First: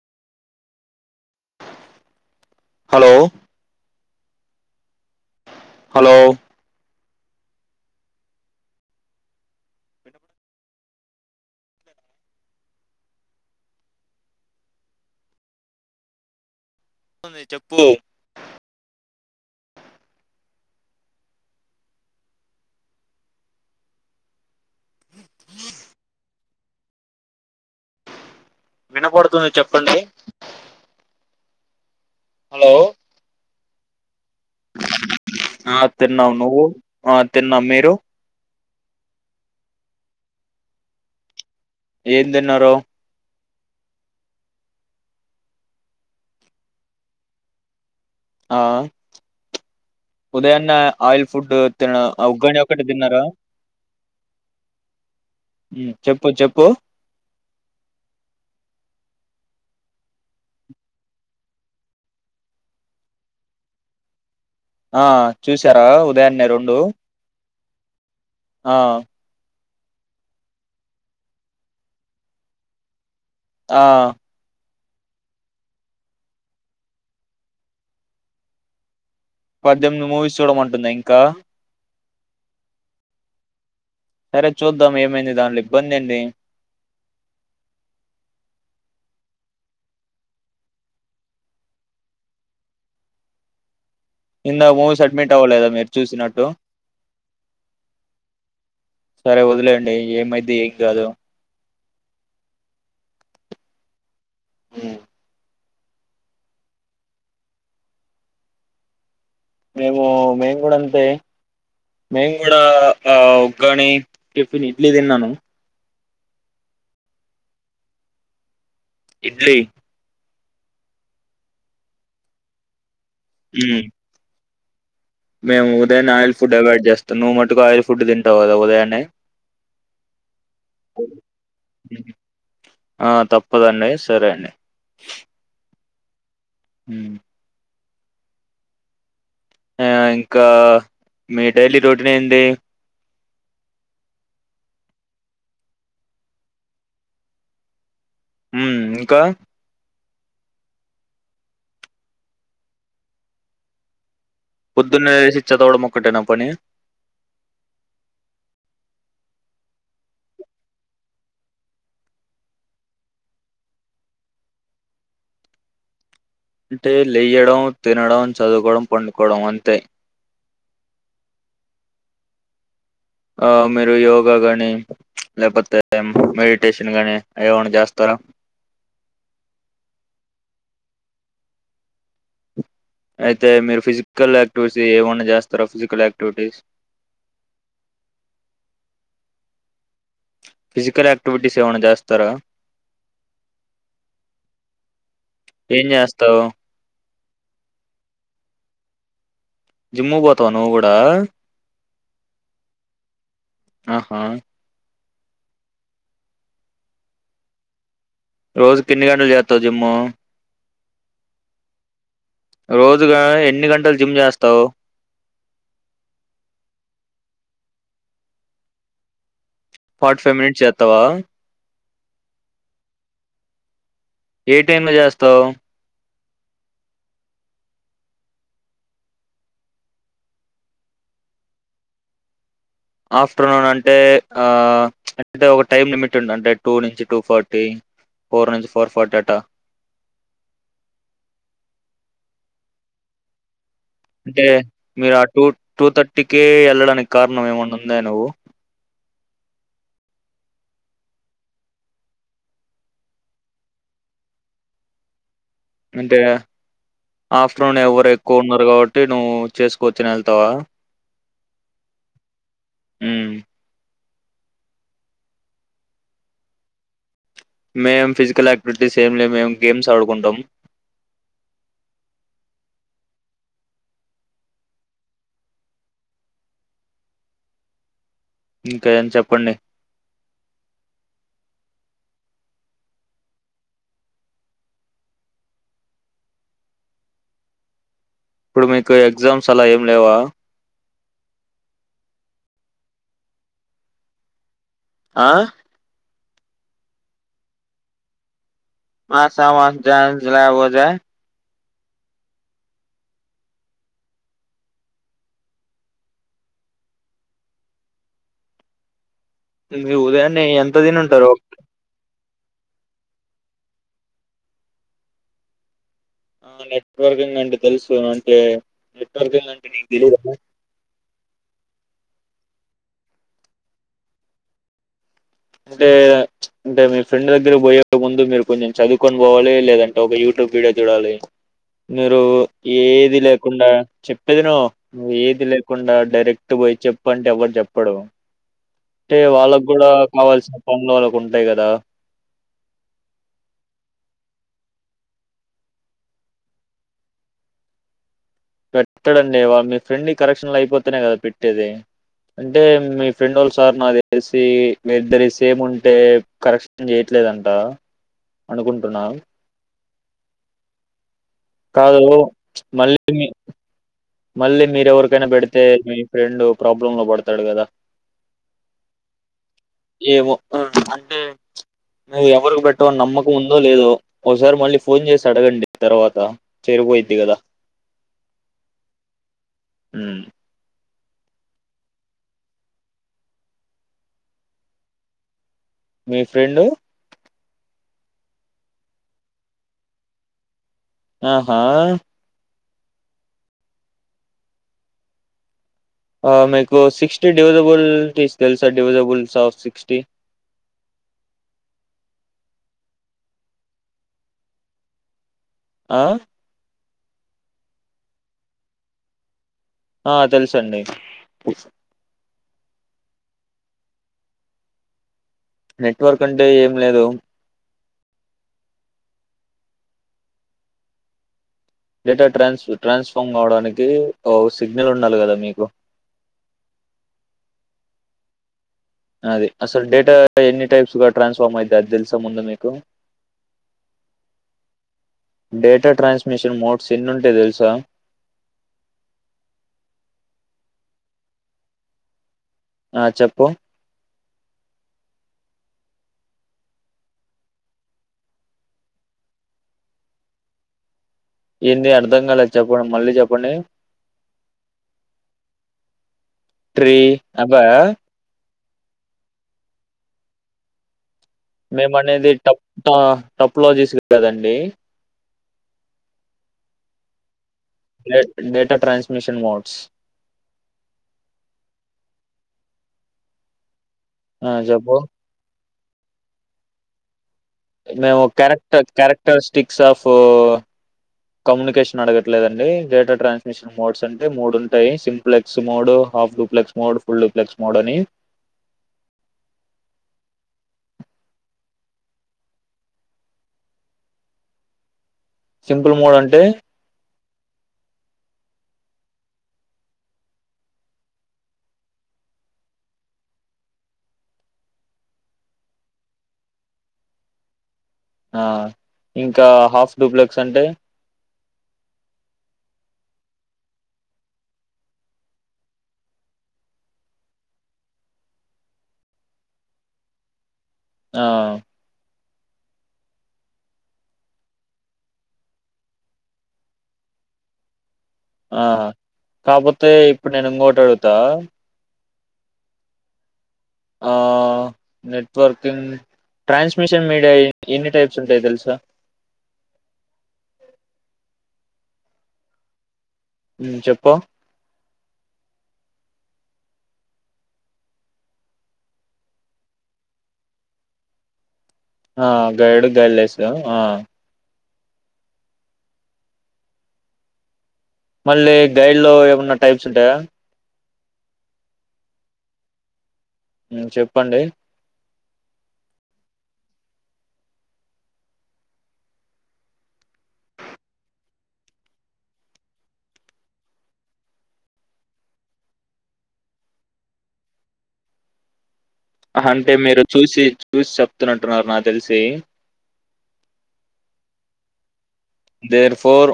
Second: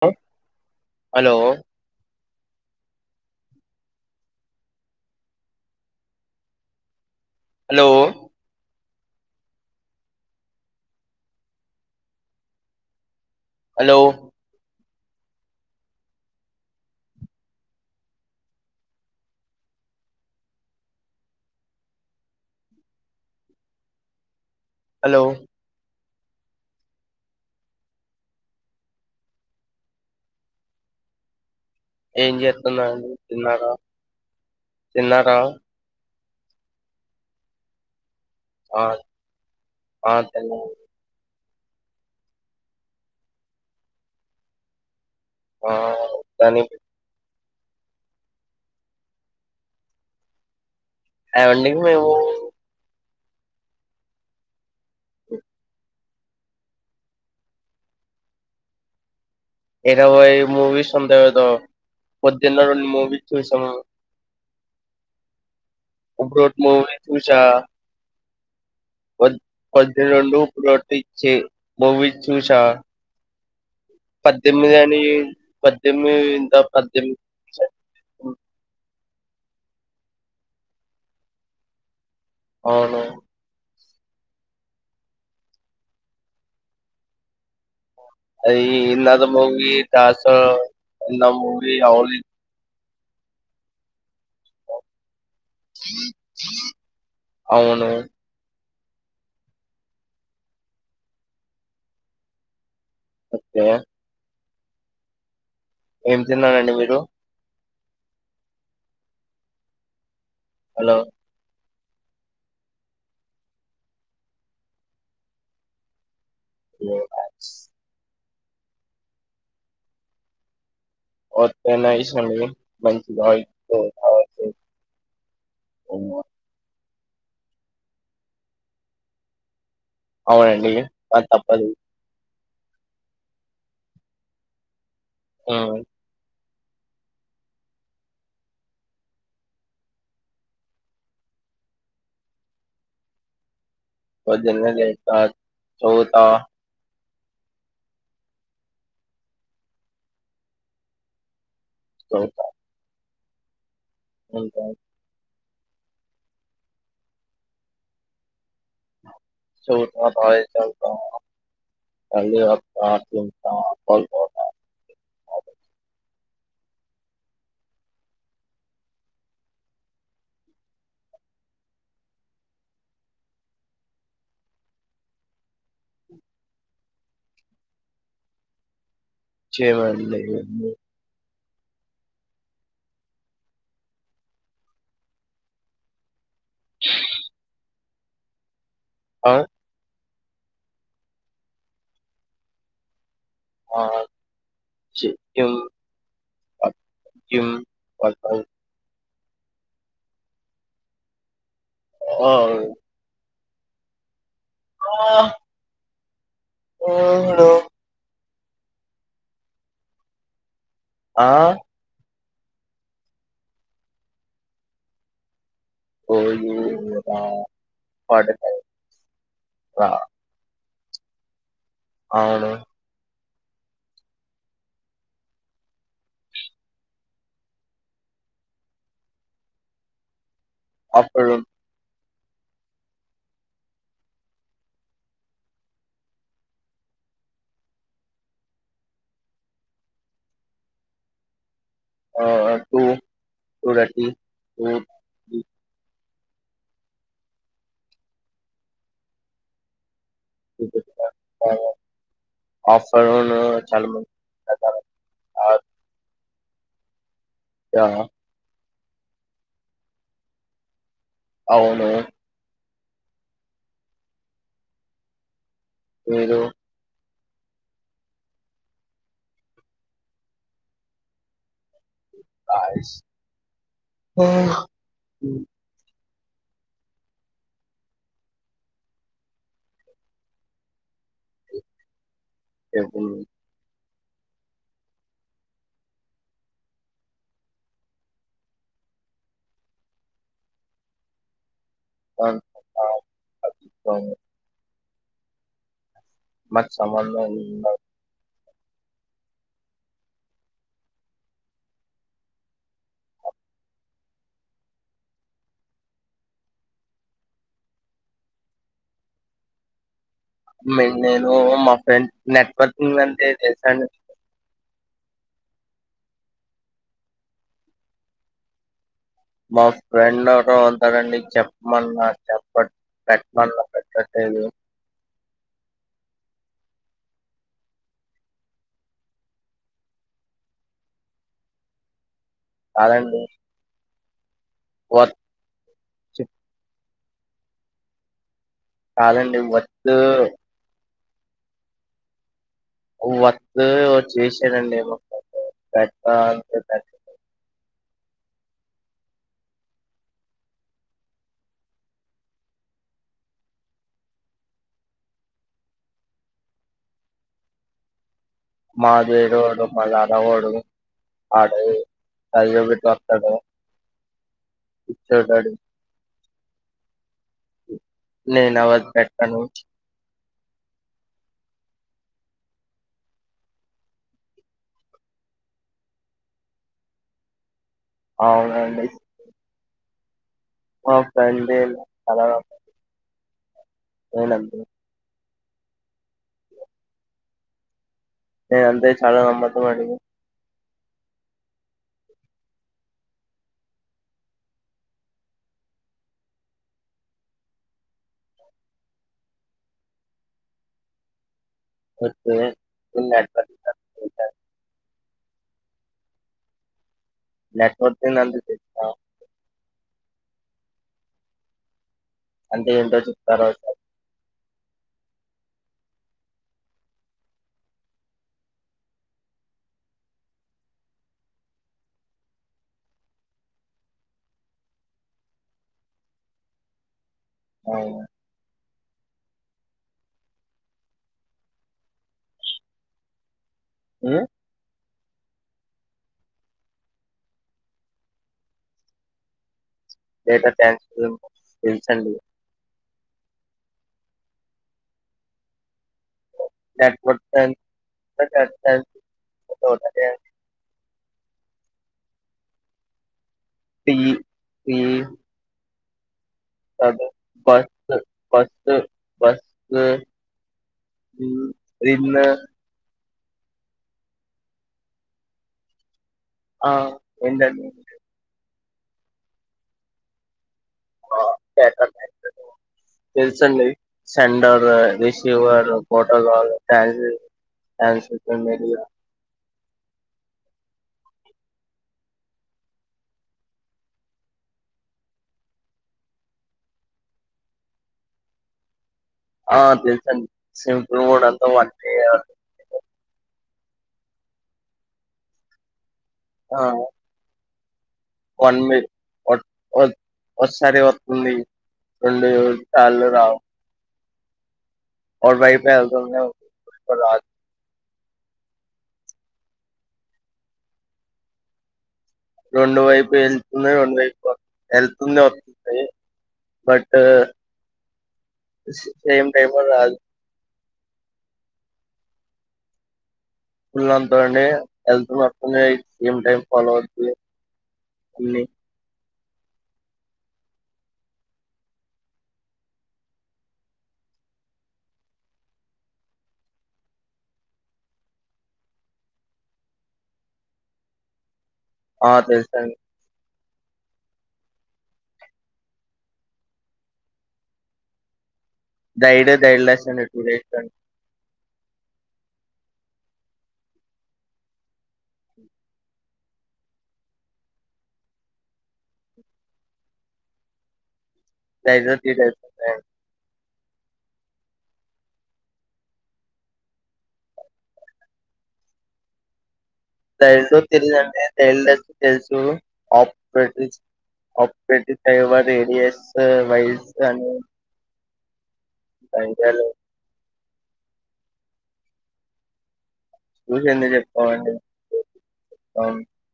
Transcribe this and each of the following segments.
[unintelligible] Hello hello హలోయ్ hello hello అవుంది చెప్పు hello వినపడుతుంది చెప్పండి ఏం హలో చేస్తున్నారండి తిన్నార తిన్నారా తిన్నము నువ్వు ఆ తిన్నము మీరు ఆ ఆ తిన ఏం తిన్నారు ఆ దని ఆ ఉదయాన్న ఆయిల్ ఫుడ్ ఏవండి తినగా మేము ఉగ్గని ఒకటి తిన్నారా ఓ చెప్పు చెప్పు ఏర వై మువీస్ ఉంటాయి కదా కొద్ది మువీస్ చూసాము ఆ చూసార ఇప్పుడు ఉదాన్నె ఒకటి రెండు మూవీ చూసా ఆ పధ్య రడు ప్రతి చే [inaudible] ఆ పద్దెనిమిది పద్దెనిమిదింద పద్దెమి పద్దెనిమిది మూవీస్ చూడమంటుంద ఇంకా అవును సరే చూద్దాం ఏమైంది దాంట్లో ఇబ్బంది ఏంది అ ఎతో మూవీ చస ఎ మూవీ అ ఇంద మూ స అడ్మెట్ అవ్వలేదా మీరు చూసినట్టు అవును సరే వదిలేండి ఏమైది ఏం కాదు అఓకే అ ఏం తిన్నారండి మీరు మేము మేం కూడా హలో అంతే మేను కూడా ఆ ఉగాని టిఫిన్ ఇడ్లీ తిన్నాను ఏ ఇడ్లీ నైస్ అండి ఆయిల్ తో మ్మ్ తయారు మేము ఉదయం చేసుకున్నాం. ఆయిల్ ఫుడ్ అవాయిడ్ చేస్తాం నువ్వు మటుకు ఆయిల్ ఫుడ్ తింటావు కదా ఉదయాన్న అవునండి తప్పదు ఆ తప్పదండి సరే అండి ఉమ్, హ ఆ ఇంకా మీ డైలీ రోటీని ఏంది పొద్దున లేస్త చదువుత హ్మ్ ఇంకా హలో పొద్దున్నే లేసి చదవడం ఒక్కటేనా పనీ [unintelligible] అంటే లేయడం, తినడం, చదువుకోవడం పండుకోవడం. అంతే ఆ మీరు యోగా గాని లేకపోతే మెడిటేషన్ తినగానే ఏమనా చేస్తారా చేమేడం అయితే మీరు ఫిజికల్ యాక్టివిటీ ఏమైన్నా చేస్తార ఫిజికల్ యాక్టి టూ వీటిస్ ఆ ఫిజికల్ యాక్టివిటీస్ ఏమైనా చేస్తారా [unintelligible] ఏం చేస్తావు? జిమ్ పడతావ్ జిమ్ పోతావా నువ్వు కూడా ఓ ఆహా ఆఓ [unintelligible] రోజుకు ఎన్ని గంటలు చేస్తావు జిమ్ము ఆ రోజుగా ఎన్ని గంటలు జిమ్ చేస్తావు. [unintelligible] ఫార్టీ ఫైవ్ మినిట్స్ చేత అత్తవా అవును ఏ టైమ్ లో చేస్తావు. ఆఫ్టేర్నూన్ ఆఫ్టర్నూన్ అంటే ఆ అంటే ఒక టైమ్ లిమిట్ ఉంది. అంటే టూ నుంచి టూ ఫార్టీ, ఫోర్ నుంచి ఫోర్ ఫార్టీ అంటా ఆ టూ అంటే మీరు ఆ టూ టూ థర్టీ ఇంటికే వెళ్ళడానికి కారణం ఏమన్నా ఉందా నువ్వు [unintelligible] ఆఫ్టేర్నూన్ చాలా మంది అంటే ఆఫటర్నూన్ యా, ఎవరు ఎక్కువ ఉండరు. కాబట్టి అంటే నువ్వు చేసుకోచ్చినా వెళ్తావా అవును హ్మ్ మీరు మేము ఫిజికల్ యాక్టివిటీస్ ఏమి లే మేము గేమ్స్ ఆడుకుంటాం. నైస్ ఇంకా ఏం చెప్పండి. ఎముంది ఇప్పుడు మీకు ఎగ్జామ్స్ అలా ఏం లేవా [unintelligible] ఆ మాకు సంబంధం ఉండదు. మాస మాస్ జాన్జలాబోజా స మీరు ఉదయాన్నే ఎంత మే నేను తినింటారు? మా ఫ్రెండ్ నెట్వర్కింగ్ అంటే దేశాన్ని ఆ నెట్వర్కింగ్ అండి తెలుసు అంటే నెట్వర్కింగ్ మా అంటే నీకు తెలీదా ఫ్రెండ్ ఒకరు వస్తాడు అండి చెప్పమన్నాడు చెప్ప పెట్ పెట్టన్న పెట్టట్లేదు అంటే, అంటే మీ ఫ్రెండ్ దగ్గర పోయే ముందు మీరు కొంచెం చదువుకొని పోవాలి లేదంటే ఒక యూట్యూబ్ వీడియో చూడాలి. మీరు ఏది కాదండి లేకుండా చెప్ ఇదేనొ వర్క్ ఏది లేకుండా డైరెక్ట్ పోయి చె చేప్పంటే ఎవడు చెప్పడు అంటే కాదండి వాళ్ళకి కూడా వర్క్ కావాల్సిన పనుల వాళ్ళకు ఉంటాయి కదా వత్తు చేసానండి ఏమో పెద్ద అంతే పె పెట్టడండి వారు మీ ఫ్రెండ్ కరెక్షన్లు అయిపోతనేయి కదా పెట్టేది. అంటే మీ ఫ్రెండ్ వాళ్ళ సార్ నా తెలిసి మీ ఇద్దరి సేమ్ ఉంటే కరెక్షన్ చేయట్లేదంట. అనుకుంటున్నా. మాధీదోడు మలా ఎవడు కాదు మళ్ళీ మళ్ళీ మీరెవరికైనా ఇచ్చోడాడు పెడితే మీ ఫ్రెండ్ ప్రాబ్లమ్ లో పడతాడు కదా నేను ఎవరికి పెట్టను ఏమో అంటే మేవు ఎవరికి పెట్టమని నమ్మకం ఉందో లేదో ఒకసారి మళ్ళీ ఫోన్ చేసి అడగండి తర్వాత చెరు పోయిద్ది కదా అవునండి మ్మ్ ఆ పెండి చాల అవునంత మీ ఫ్రెండు నే అంతే చాలా గమ్మతో అండి ఆహా ఆ మీకు సిక్స్టీ డివిజబుల్టీసు తెలుసా డివిజబుల్స్ ఆఫ్ సిక్స్టీ ఎ ఉన్నాంట [unintelligible] ఆ నెట్వర్క్ నందు తె ఆ తెలుసండి అంటే ఏంటో చెప్తారోసారి నెట్వర్క్ అంటే ఏం లేదు డేటా ట్రాన్స్ ట్రాన్స్ఫామ్ కావడానికి ఓ సిగ్నల్ ఉండాలి కదా మీకు అవు అది అసలు డేటా ఎన్ని టైప్స్ గా ట్రాన్స్ఫార్మ్ అయితే అది తెలుసా ముందు మీకు మ్ డేటా ట్రాన్స్మిషన్ మోడ్స్ ఎన్ని ఉంటాయి తెలుసా డేటా ట్రాన్స్ఫర్ తెలుసు అండి ఆ చెప్పు [inaudible] ఏన్ని అర్ధం కాలేదు చెప్పండి మళ్ళీ చెప్ టీ ఏ ట్రీ అవా మ్ బస్సు ఉమ్, మేము రిన్ అనేది టప్త టప్లోజీస్ కదండి ఆ ఎంట డేటా ట్రాన్స్మిషన్ మోడ్స్ తెలుసు అండి ఆ సేండర్ చెప్పు రిసీవరు ఫోటో కావాల [inaudible] మేము character characteristics of communication అడగట్లేదండి డేటా ట్రాన్స్మిషన్ మోడ్స్ అంటే మూడు ఉంటాయి simplex mode half duplex mode full duplex mode అని ఆ తెలుసు అండి సింఫుల్ మోడ్ అంత [inaudible] సిం సింపుల్ మోడ్ అంటే [inaudible] ఒకసారి వస్తుంది రెండు సార్లు రావు [unintelligible] ఆ ఇంకా హాఫ్ డూప్లెక్స్ అంటే రెండు వైపు వెళ్తుంది రెండు వైపు వెళ్తుంది వస్తుంది బట్ సేమ్ టైమ్ లో రాదు ఆ [unintelligible] సేమ్ టైం ఫాలో అవుతుంది ఆ కాకపోతే ఇప్పుడు నేను ఇంకోటి అడుగుతా ఆ నెట్వర్కింగ్ ట్రాన్స్మిషన్ మీడియా ఎన్ని టైప్స్ ఉంటాయి తెలుసా ఆ తెలుసు అండి మ్ చెప్పు గైడ్ గైడెలెస్ అని టూ టైప్స్ అండి ఆ గైడు గైలేస్ ఆ మళ్ళీ గైడ్ లో ఏమన్నా టైప్స్ ఉంటాయా గైడ్ లో త్రీ టైప్స్ ఉంటాయి మ్ చెప్పండి తైల్తో తెలిదుంటే తైల్ తెలుసు ఆపరేటి ఆపరేటి టైవ రేడియస్ వైస్ అని అహ సంఖ్యలు అంటే మీరు చూసి చూసి చెప్తున్నంటున్నారు నాకు తెలిసి చూసి ఎందుకు చెప్తామండి దేర్ ఫోర్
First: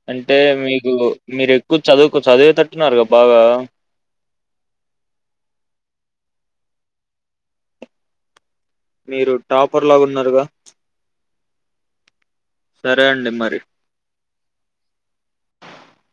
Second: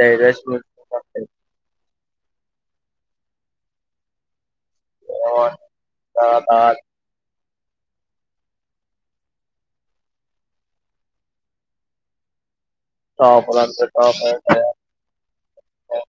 డైడ్ అంటే లెస్ మీకు మీరు ఎక్కువ చదువుకో చదివే తట్టునారు క బాగా [unintelligible] మీరు టాపర్ లాగా ఉన్నారుగా అండి టాపర్ మరి. అంట టాపర్